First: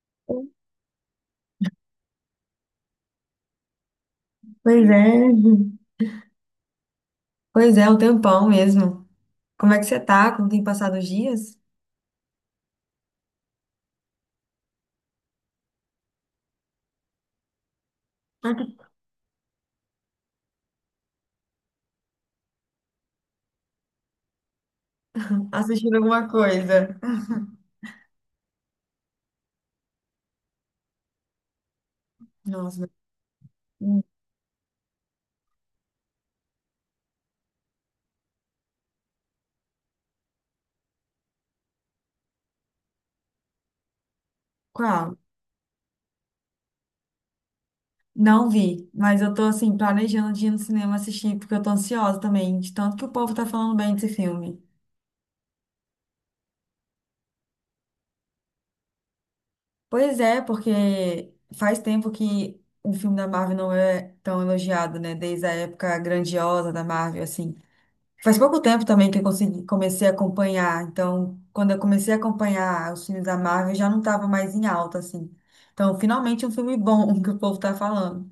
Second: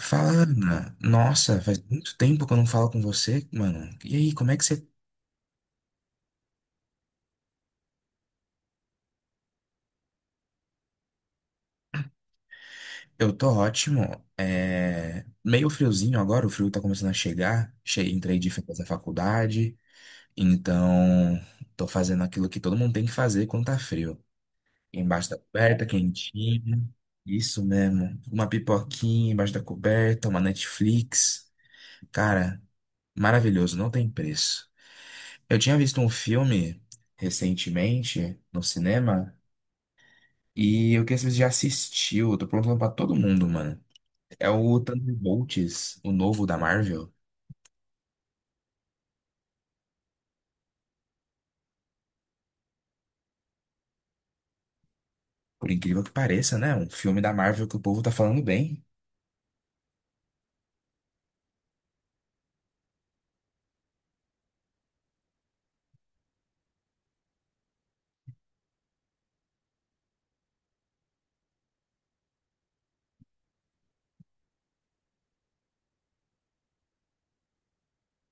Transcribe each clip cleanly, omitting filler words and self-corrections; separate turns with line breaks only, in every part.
Fala, Ana. Nossa, faz muito tempo que eu não falo com você, mano. E aí, como é que você.
Pois é, um tempão mesmo. Como é que você tá? Como tem passado os dias?
Eu tô ótimo. Meio friozinho agora, o frio tá começando a chegar. Entrei de férias da faculdade, então tô fazendo aquilo que todo mundo tem que fazer quando tá frio. Embaixo da coberta,
Assistindo alguma
quentinho.
coisa?
Isso mesmo. Uma pipoquinha embaixo da coberta, uma Netflix. Cara,
Nossa, mas-
maravilhoso, não
hum,
tem preço. Eu tinha visto um filme recentemente no cinema. E eu queria saber se já assistiu. Eu tô perguntando pra todo mundo, mano. É o
qual?
Thunderbolts, o novo da Marvel.
Não vi, mas eu tô assim, planejando de ir no cinema assistir, porque eu tô ansiosa também, de tanto que o povo tá falando bem desse filme.
Por incrível que pareça, né? Um filme da Marvel que o povo tá falando bem.
Pois é, porque faz tempo que o filme da Marvel não é tão elogiado, né? Desde a época grandiosa da Marvel, assim. Faz pouco tempo também que eu consegui, comecei a acompanhar. Então, quando eu comecei a acompanhar os filmes da Marvel, já não estava mais em alta, assim. Então, finalmente um filme bom que o povo tá falando.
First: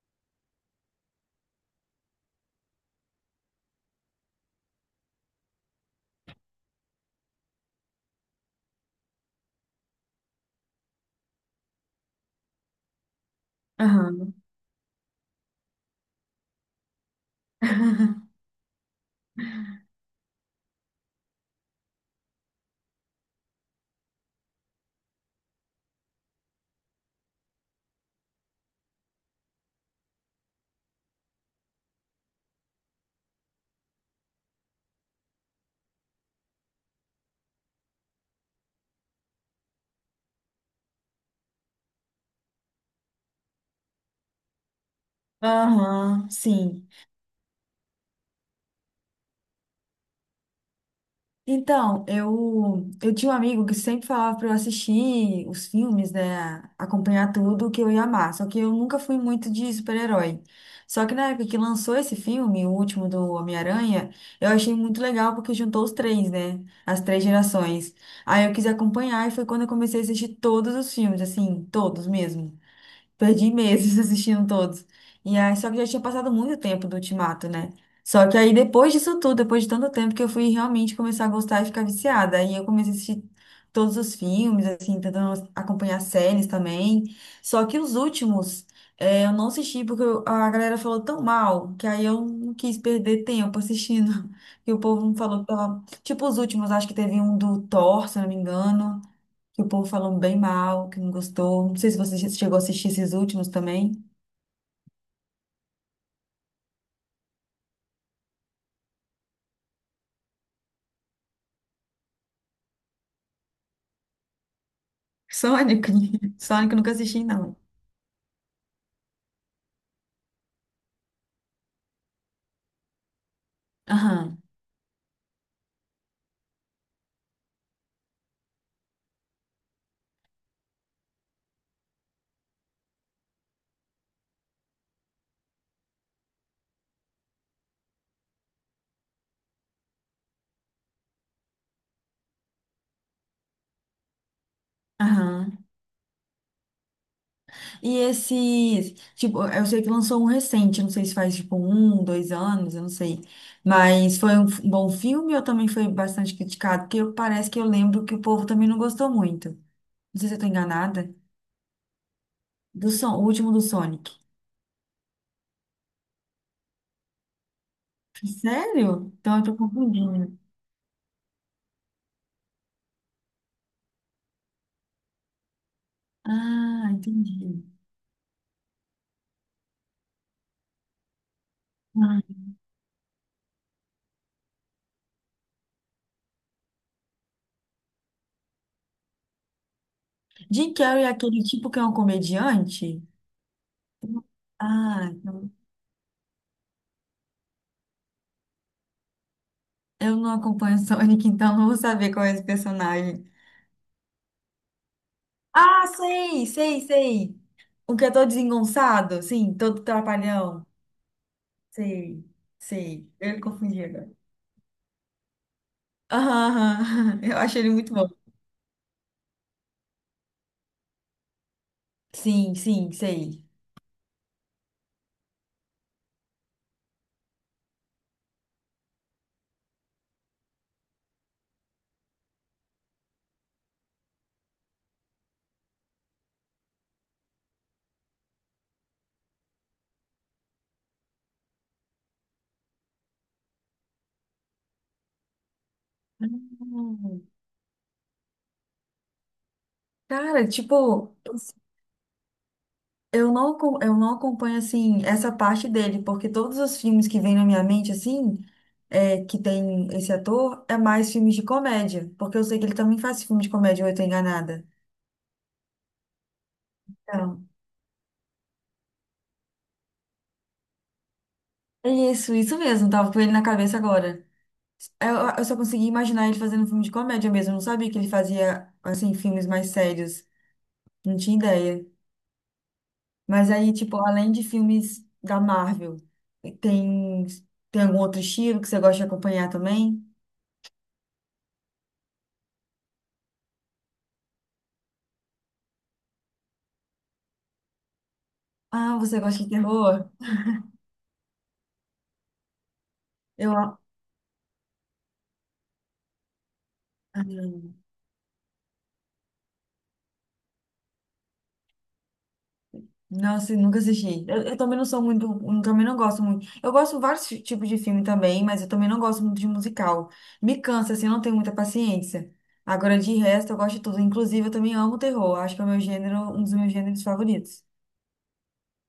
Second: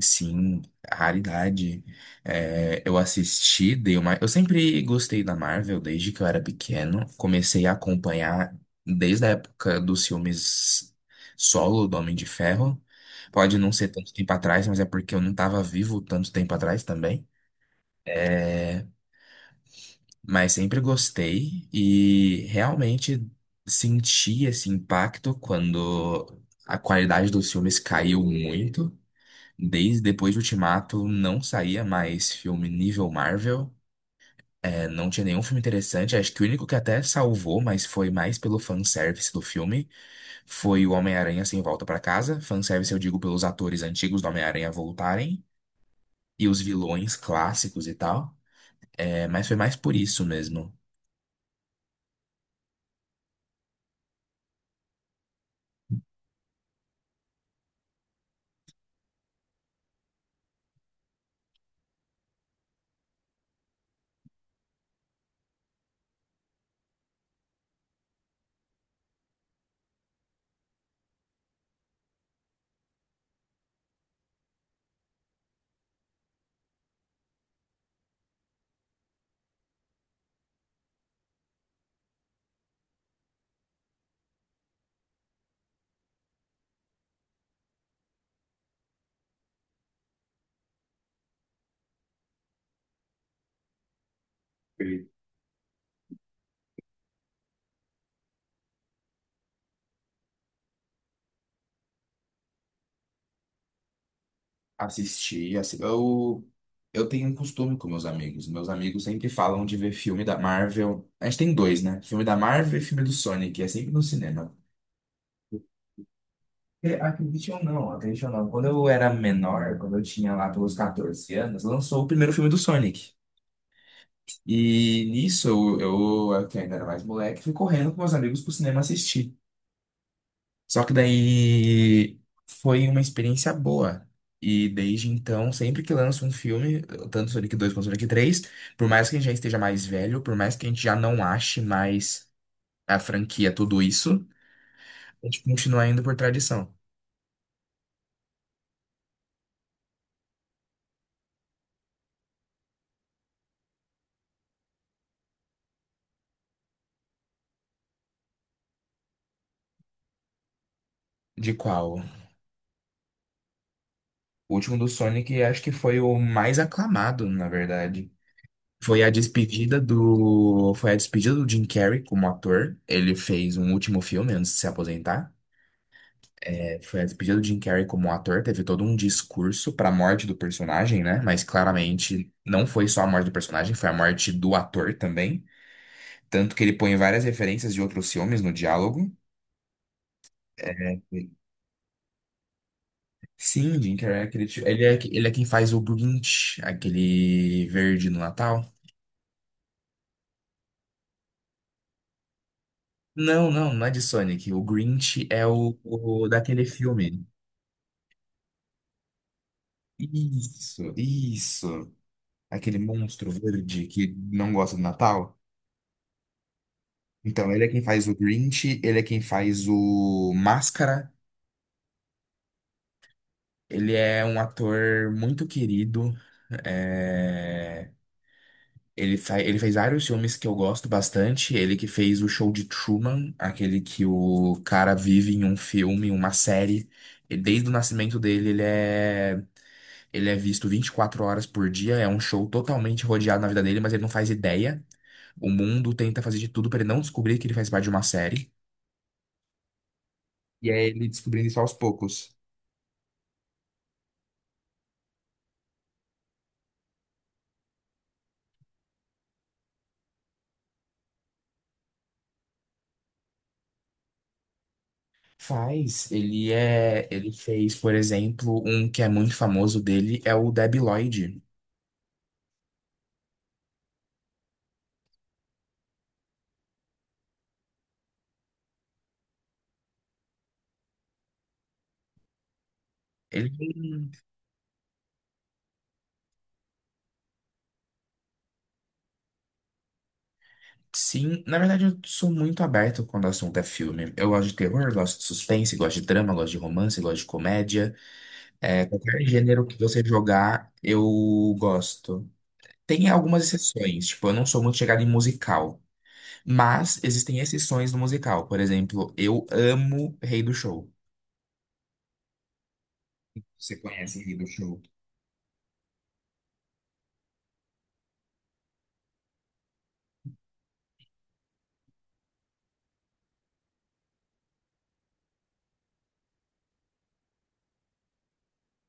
Sim, raridade. É, eu assisti, dei uma. Eu sempre gostei da Marvel desde que eu era pequeno. Comecei a acompanhar desde a época dos filmes solo do Homem de Ferro. Pode não ser tanto tempo
Aham.
atrás, mas é porque eu não tava vivo tanto tempo atrás também. É, mas sempre gostei e realmente senti esse impacto quando a qualidade dos filmes caiu muito. Desde depois de Ultimato não saía mais filme nível Marvel. Não tinha nenhum filme interessante. Acho que o único que até salvou, mas foi mais pelo fanservice do filme, foi o Homem-Aranha Sem Volta pra Casa. Fanservice eu digo pelos atores antigos do Homem-Aranha voltarem
Aham,
e os
sim.
vilões clássicos e tal. É, mas foi mais por isso mesmo.
Então, eu tinha um amigo que sempre falava para eu assistir os filmes, né? Acompanhar tudo que eu ia amar. Só que eu nunca fui muito de super-herói. Só que na época que lançou esse filme, o último do Homem-Aranha, eu achei muito legal porque juntou os três, né? As três gerações. Aí eu quis acompanhar e foi quando eu comecei a assistir todos os filmes, assim, todos mesmo. Perdi meses assistindo todos. E aí, só que já tinha passado muito tempo do Ultimato, né? Só que aí, depois disso tudo, depois de tanto tempo que eu fui realmente começar a gostar e ficar viciada. Aí eu comecei a assistir todos os filmes, assim, tentando acompanhar séries também. Só que os últimos, eu não assisti porque a galera falou tão mal que aí eu não quis perder tempo assistindo. E o povo falou que tipo, os últimos, acho que teve um do Thor, se eu não me engano que o povo falou bem mal, que não gostou. Não sei se você chegou a assistir esses últimos também.
Assisti, assi- eu, eu tenho um costume com meus amigos. Meus amigos sempre falam de ver filme da Marvel. A gente tem dois, né? Filme da Marvel e filme do Sonic, é sempre no cinema.
Sonic. Sonic eu nunca assisti,
Acredite
não.
ou não, acredite ou não. Quando eu era menor, quando eu tinha lá pelos 14 anos, lançou o primeiro filme do Sonic.
Aham.
E nisso, eu que ainda era mais moleque, fui correndo com meus amigos pro cinema assistir. Só que daí foi uma experiência boa. E desde então, sempre que lança um filme, tanto Sonic 2 quanto Sonic 3, por mais que a gente já esteja mais velho, por mais que a gente já não ache mais a franquia tudo isso, a gente
Aham.
continua indo por tradição.
E esse, tipo, eu sei que lançou um recente, não sei se faz tipo um, dois anos, eu não sei. Mas foi um bom filme ou também foi bastante criticado? Porque parece que eu lembro que o povo também não gostou muito. Não sei se eu tô enganada.
De qual?
O último do Sonic.
O último do Sonic acho que foi o mais aclamado, na verdade.
Sério? Então eu tô confundindo.
Foi a despedida do Jim Carrey como ator. Ele fez um último filme antes de se aposentar.
Ah,
Foi a despedida do Jim
entendi.
Carrey como ator, teve todo um discurso para a morte do personagem, né? Mas claramente não foi só a morte do personagem, foi a morte do ator também. Tanto que ele põe várias referências de outros filmes no diálogo.
Jim
É,
Carrey é aquele tipo que é um comediante?
sim, Jim Carrey é aquele tio-
Ah,
ele é quem
então,
faz o Grinch, aquele verde no Natal.
eu não acompanho Sonic, então não vou saber qual é esse personagem.
Não é de Sonic. O Grinch é
Ah,
o
sei,
daquele
sei,
filme.
sei. O que é todo desengonçado, sim, todo trapalhão.
Isso, isso.
Sei,
Aquele
sei.
monstro
Eu me confundi
verde que
agora.
não gosta do Natal.
Aham, aham. Eu
Então,
acho
ele é
ele
quem
muito
faz
bom.
o Grinch, ele é quem faz o Máscara,
Sim, sim, sei.
ele é um ator muito querido. é, ele fez vários filmes que eu gosto bastante. Ele que fez o show de Truman, aquele que o cara vive em um filme, uma série. E desde o nascimento dele, ele é visto 24 horas por dia. É um show totalmente rodeado na vida dele, mas ele não faz ideia. O mundo tenta fazer de tudo para ele não
Hum.
descobrir que ele faz parte de uma série.
Cara,
E é ele
tipo,
descobrindo isso aos poucos.
eu não acompanho, assim, essa parte dele, porque todos os filmes que vêm na minha mente, assim, é, que tem esse ator, é mais filmes de comédia, porque eu sei que ele também faz filme de comédia, ou eu tô enganada.
Faz, ele
Então,
fez, por exemplo, um que é muito famoso dele é o Debi Lloyd.
é isso, isso mesmo, tava com ele na cabeça agora. É, eu só consegui imaginar ele fazendo filme de comédia mesmo, eu não sabia que ele fazia, assim, filmes mais sérios, não tinha ideia.
Ele,
Mas aí, tipo, além de filmes da Marvel, tem, tem algum outro estilo que você gosta de acompanhar também?
sim, na verdade eu sou muito aberto quando o assunto é filme. Eu gosto de terror, gosto de suspense, gosto de drama, gosto de romance, gosto de comédia. É,
Ah, você
qualquer
gosta de
gênero que você
terror?
jogar, eu gosto. Tem algumas
Eu, ah,
exceções, tipo, eu não sou muito chegado em musical, mas existem exceções no musical. Por exemplo, eu amo Rei do Show.
não assim,
Você
nunca
conhece
assisti.
Rei
Eu,
do
eu também
Show?
não sou muito, eu também não gosto muito. Eu gosto de vários tipos de filme também, mas eu também não gosto muito de musical. Me cansa, assim, eu não tenho muita paciência. Agora, de resto, eu gosto de tudo. Inclusive, eu também amo terror. Acho que é o meu gênero, um dos meus gêneros favoritos.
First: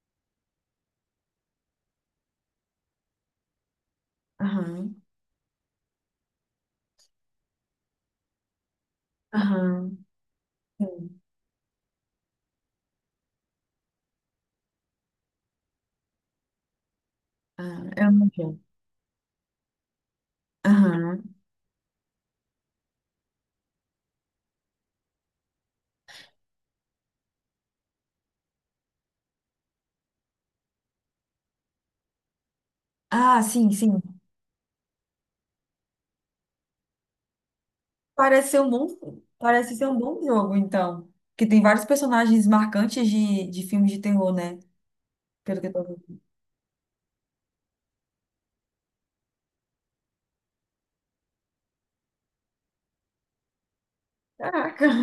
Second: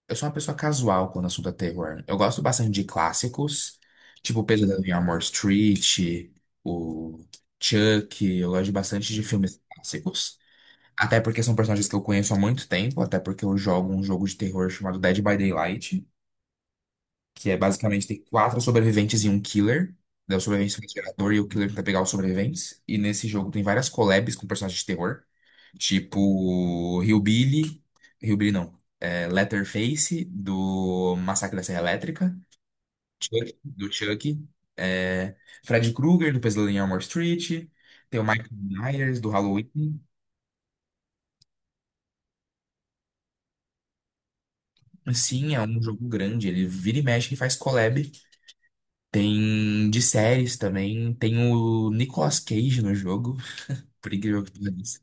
Eu sou uma pessoa casual quando o assunto é terror. Eu gosto bastante de clássicos, tipo o Pesadelo em
Aham,
Elm Street, o Chuck. Eu gosto bastante de filmes
aham,
clássicos.
sim.
Até porque são personagens que eu conheço há muito tempo, até porque eu jogo um jogo de terror chamado Dead by Daylight, que é
Ah,
basicamente
eu
tem
não sei.
quatro sobreviventes e um killer. Daí o sobrevivente é o gerador
Aham.
e o killer tenta pegar os sobreviventes. E nesse jogo tem várias collabs com personagens de terror. Tipo, Hillbilly. Hillbilly não. Leatherface, do Massacre da Serra Elétrica.
Ah,
Chuck,
sim,
do
sim.
Chuck. É, Fred Krueger, do Pesadelo em Elm Street. Tem o Michael
Parece ser um bom,
Myers, do
parece ser um
Halloween.
bom jogo, então. Que tem vários personagens marcantes de filmes de terror, né?
Sim, é
Pelo que eu
um
tô
jogo
vendo.
grande. Ele vira e mexe e faz collab. Tem de séries também. Tem o Nicolas Cage no jogo, por incrível que
Caraca!
pareça.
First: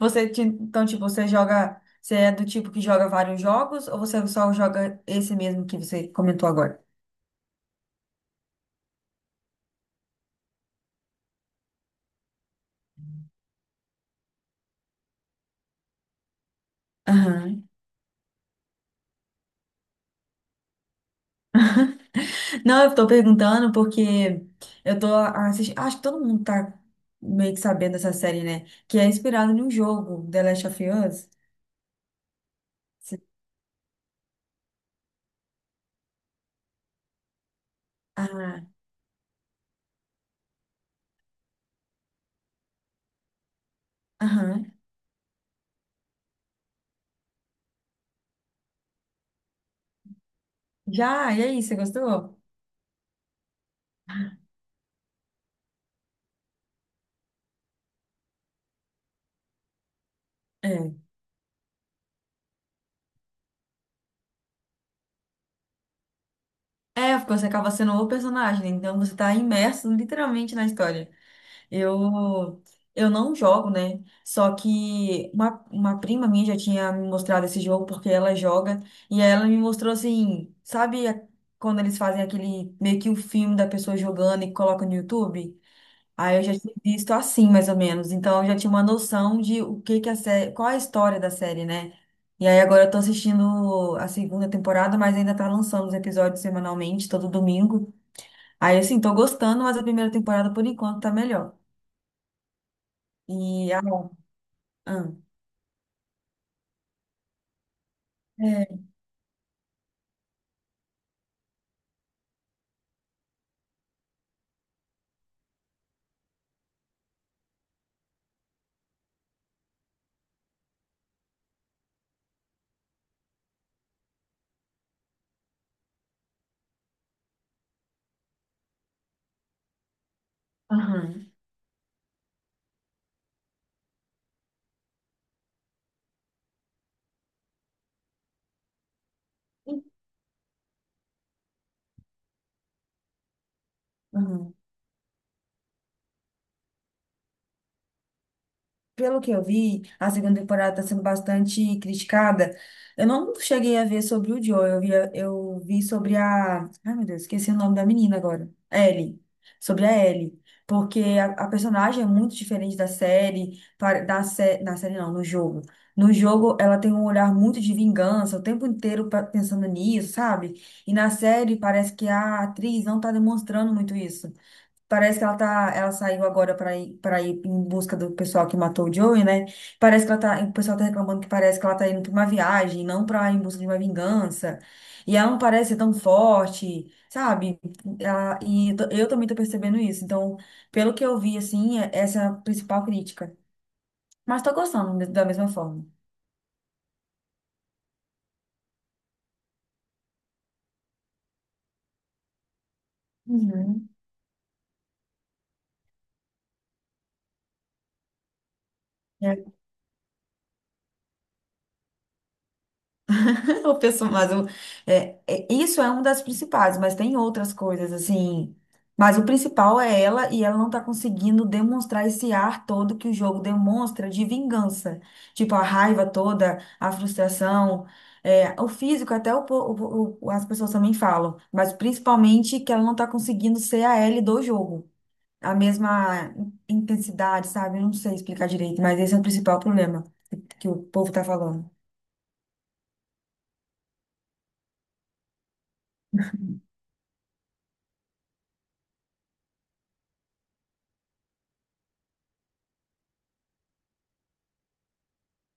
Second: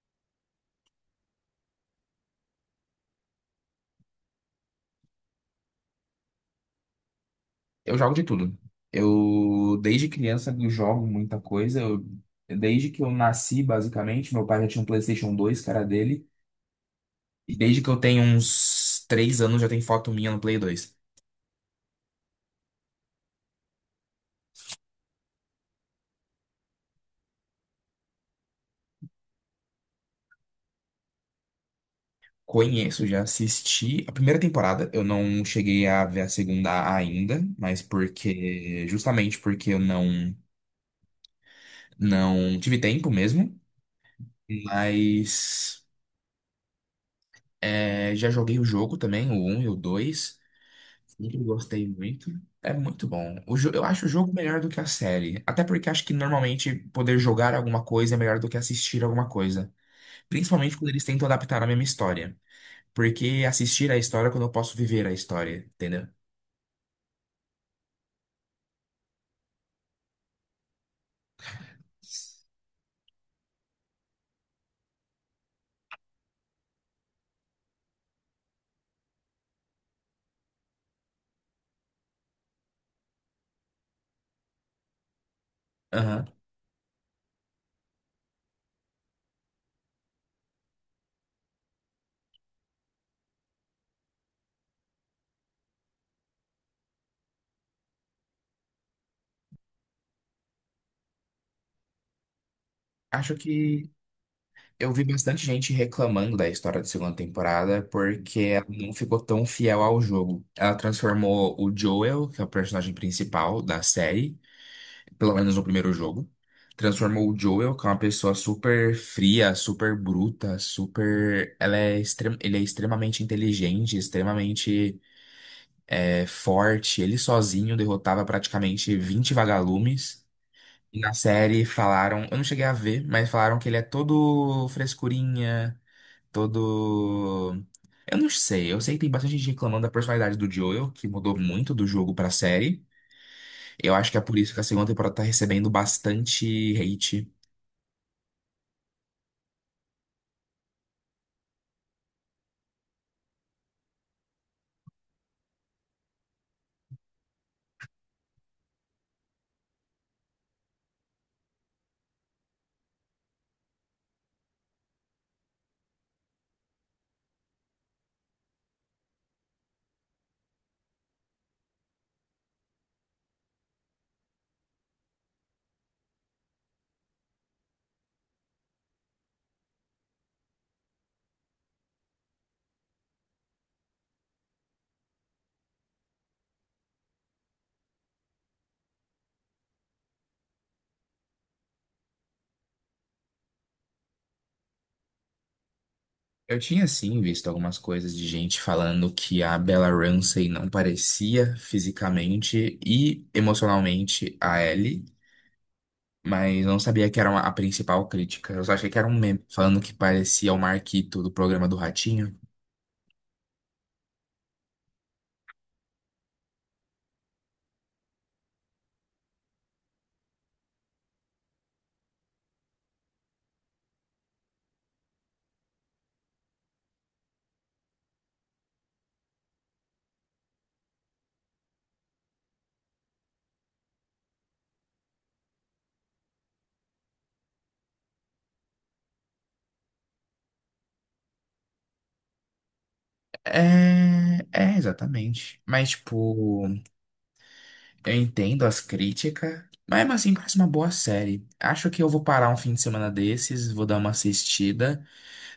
Então, tipo, você joga, você é do tipo que joga vários jogos ou você só joga esse mesmo que você comentou agora?
Eu jogo de tudo. Eu, desde criança, eu jogo muita coisa. Desde que eu nasci, basicamente, meu pai já tinha um PlayStation 2, cara dele. E
Aham.
desde que eu tenho uns 3 anos, já tem foto minha no Play 2.
Não, eu tô perguntando porque eu tô assistindo, acho que todo mundo tá meio que sabendo dessa série, né? Que é inspirado num jogo, The Last of Us.
Conheço,
Você-
já assisti a primeira temporada. Eu não cheguei a ver a segunda ainda, mas
Ah,
porque, justamente porque eu não, não tive tempo mesmo.
aham.
Mas é, já joguei o jogo também, o um e o dois.
Já, e
Eu
aí, você
gostei muito.
gostou?
É muito bom. Eu acho o jogo melhor do que a série. Até porque acho que normalmente poder jogar alguma coisa é melhor do que assistir alguma coisa. Principalmente quando
É.
eles tentam adaptar a mesma história. Porque assistir a história é quando eu posso viver a história, entendeu?
É, porque você acaba sendo o personagem, né? Então você tá imerso literalmente na história. Eu, eu não jogo, né? Só que uma prima minha já tinha me mostrado esse jogo porque ela joga. E aí ela me mostrou assim, quando eles fazem aquele meio que o filme da pessoa jogando e colocam no YouTube?
Aham.
Aí eu já tinha visto assim, mais ou menos. Então eu já tinha uma noção de o que que a série, qual a história da série, né? E aí agora eu tô assistindo a segunda temporada, mas ainda tá lançando os episódios semanalmente, todo domingo. Aí assim, tô gostando, mas a primeira temporada por enquanto tá melhor.
Acho
E a.
que eu vi
Ah,
bastante gente reclamando da história da segunda temporada porque ela
é,
não ficou tão fiel ao jogo. Ela transformou o Joel, que é o personagem principal da série, pelo menos no primeiro jogo. Transformou o Joel, que é uma pessoa super fria, super bruta, super. Ele é extremamente inteligente, forte. Ele sozinho derrotava praticamente 20 vagalumes. E na
aham,
série falaram, eu não cheguei a ver, mas falaram que ele é todo frescurinha, todo. Eu não sei, eu sei que tem bastante gente reclamando da personalidade do Joel, que mudou muito do jogo pra série. Eu acho que é por
aham.
isso que a segunda temporada tá recebendo bastante hate.
Pelo que eu vi, a segunda temporada está sendo bastante criticada. Eu não cheguei a ver sobre o Joe, eu vi sobre a. Ai, meu Deus, esqueci o nome da menina agora. Ellie. Sobre a Ellie. Porque a personagem é muito diferente da série, na série não, no jogo. No jogo, ela tem um olhar muito de vingança, o tempo inteiro pensando nisso, sabe? E na série, parece que a atriz não está demonstrando muito isso. Parece que ela tá, ela saiu agora para ir em busca do pessoal que matou o Joey, né? Parece que ela tá, o pessoal tá reclamando que parece que ela tá indo pra uma viagem, não pra ir em busca de uma vingança. E ela não parece ser tão forte, sabe? Ela, e eu, tô- eu também tô percebendo isso. Então, pelo que eu vi, assim, essa é a principal crítica. Mas tô gostando da mesma forma.
Eu tinha sim visto algumas coisas de gente falando que a Bella Ramsey não parecia fisicamente e
Uhum.
emocionalmente a Ellie, mas não sabia que era a principal crítica. Eu só achei que era um meme falando que parecia o Marquito do programa do Ratinho.
O pessoal, mas o, isso é uma das principais, mas tem outras coisas, assim. Mas o principal é ela, e ela não tá conseguindo demonstrar esse ar todo que o jogo demonstra de vingança. Tipo, a raiva toda, a frustração. É, o físico, até o, po- o- as pessoas também falam, mas principalmente que ela não tá conseguindo ser a Ellie do jogo. A mesma intensidade, sabe? Eu não sei explicar direito, mas esse é o principal problema que o povo tá falando.
É, é exatamente. Mas tipo, eu entendo as críticas, mas mesmo assim parece uma boa série. Acho que eu vou parar um fim de semana desses, vou dar uma assistida.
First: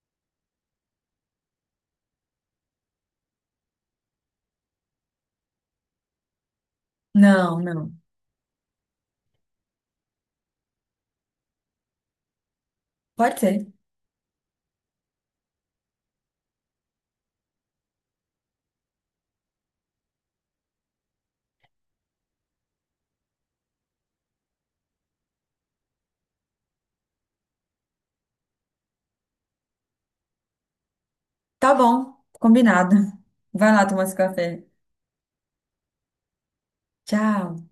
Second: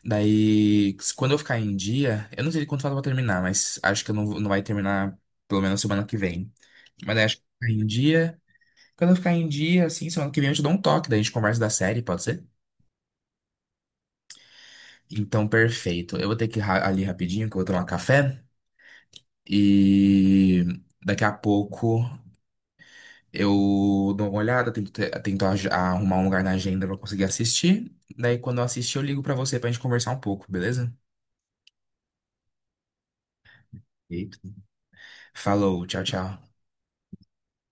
Daí, quando eu ficar em dia, eu não sei quanto falta pra terminar, mas acho que eu não, vou- não vai terminar pelo menos semana que vem. Mas daí acho que
Não,
ficar em
não.
dia. Quando eu ficar em dia, assim, semana que vem eu te dou um toque, daí a gente conversa da série, pode ser?
Pode ser.
Então, perfeito. Eu vou ter que ali rapidinho, que eu vou tomar café. E daqui a pouco eu dou uma olhada, arrumar um lugar na agenda pra eu conseguir assistir. Daí, quando eu assistir, eu ligo pra você pra gente conversar um pouco, beleza?
Tá bom, combinado. Vai lá tomar esse
Perfeito.
café.
Falou, tchau, tchau.
Tchau.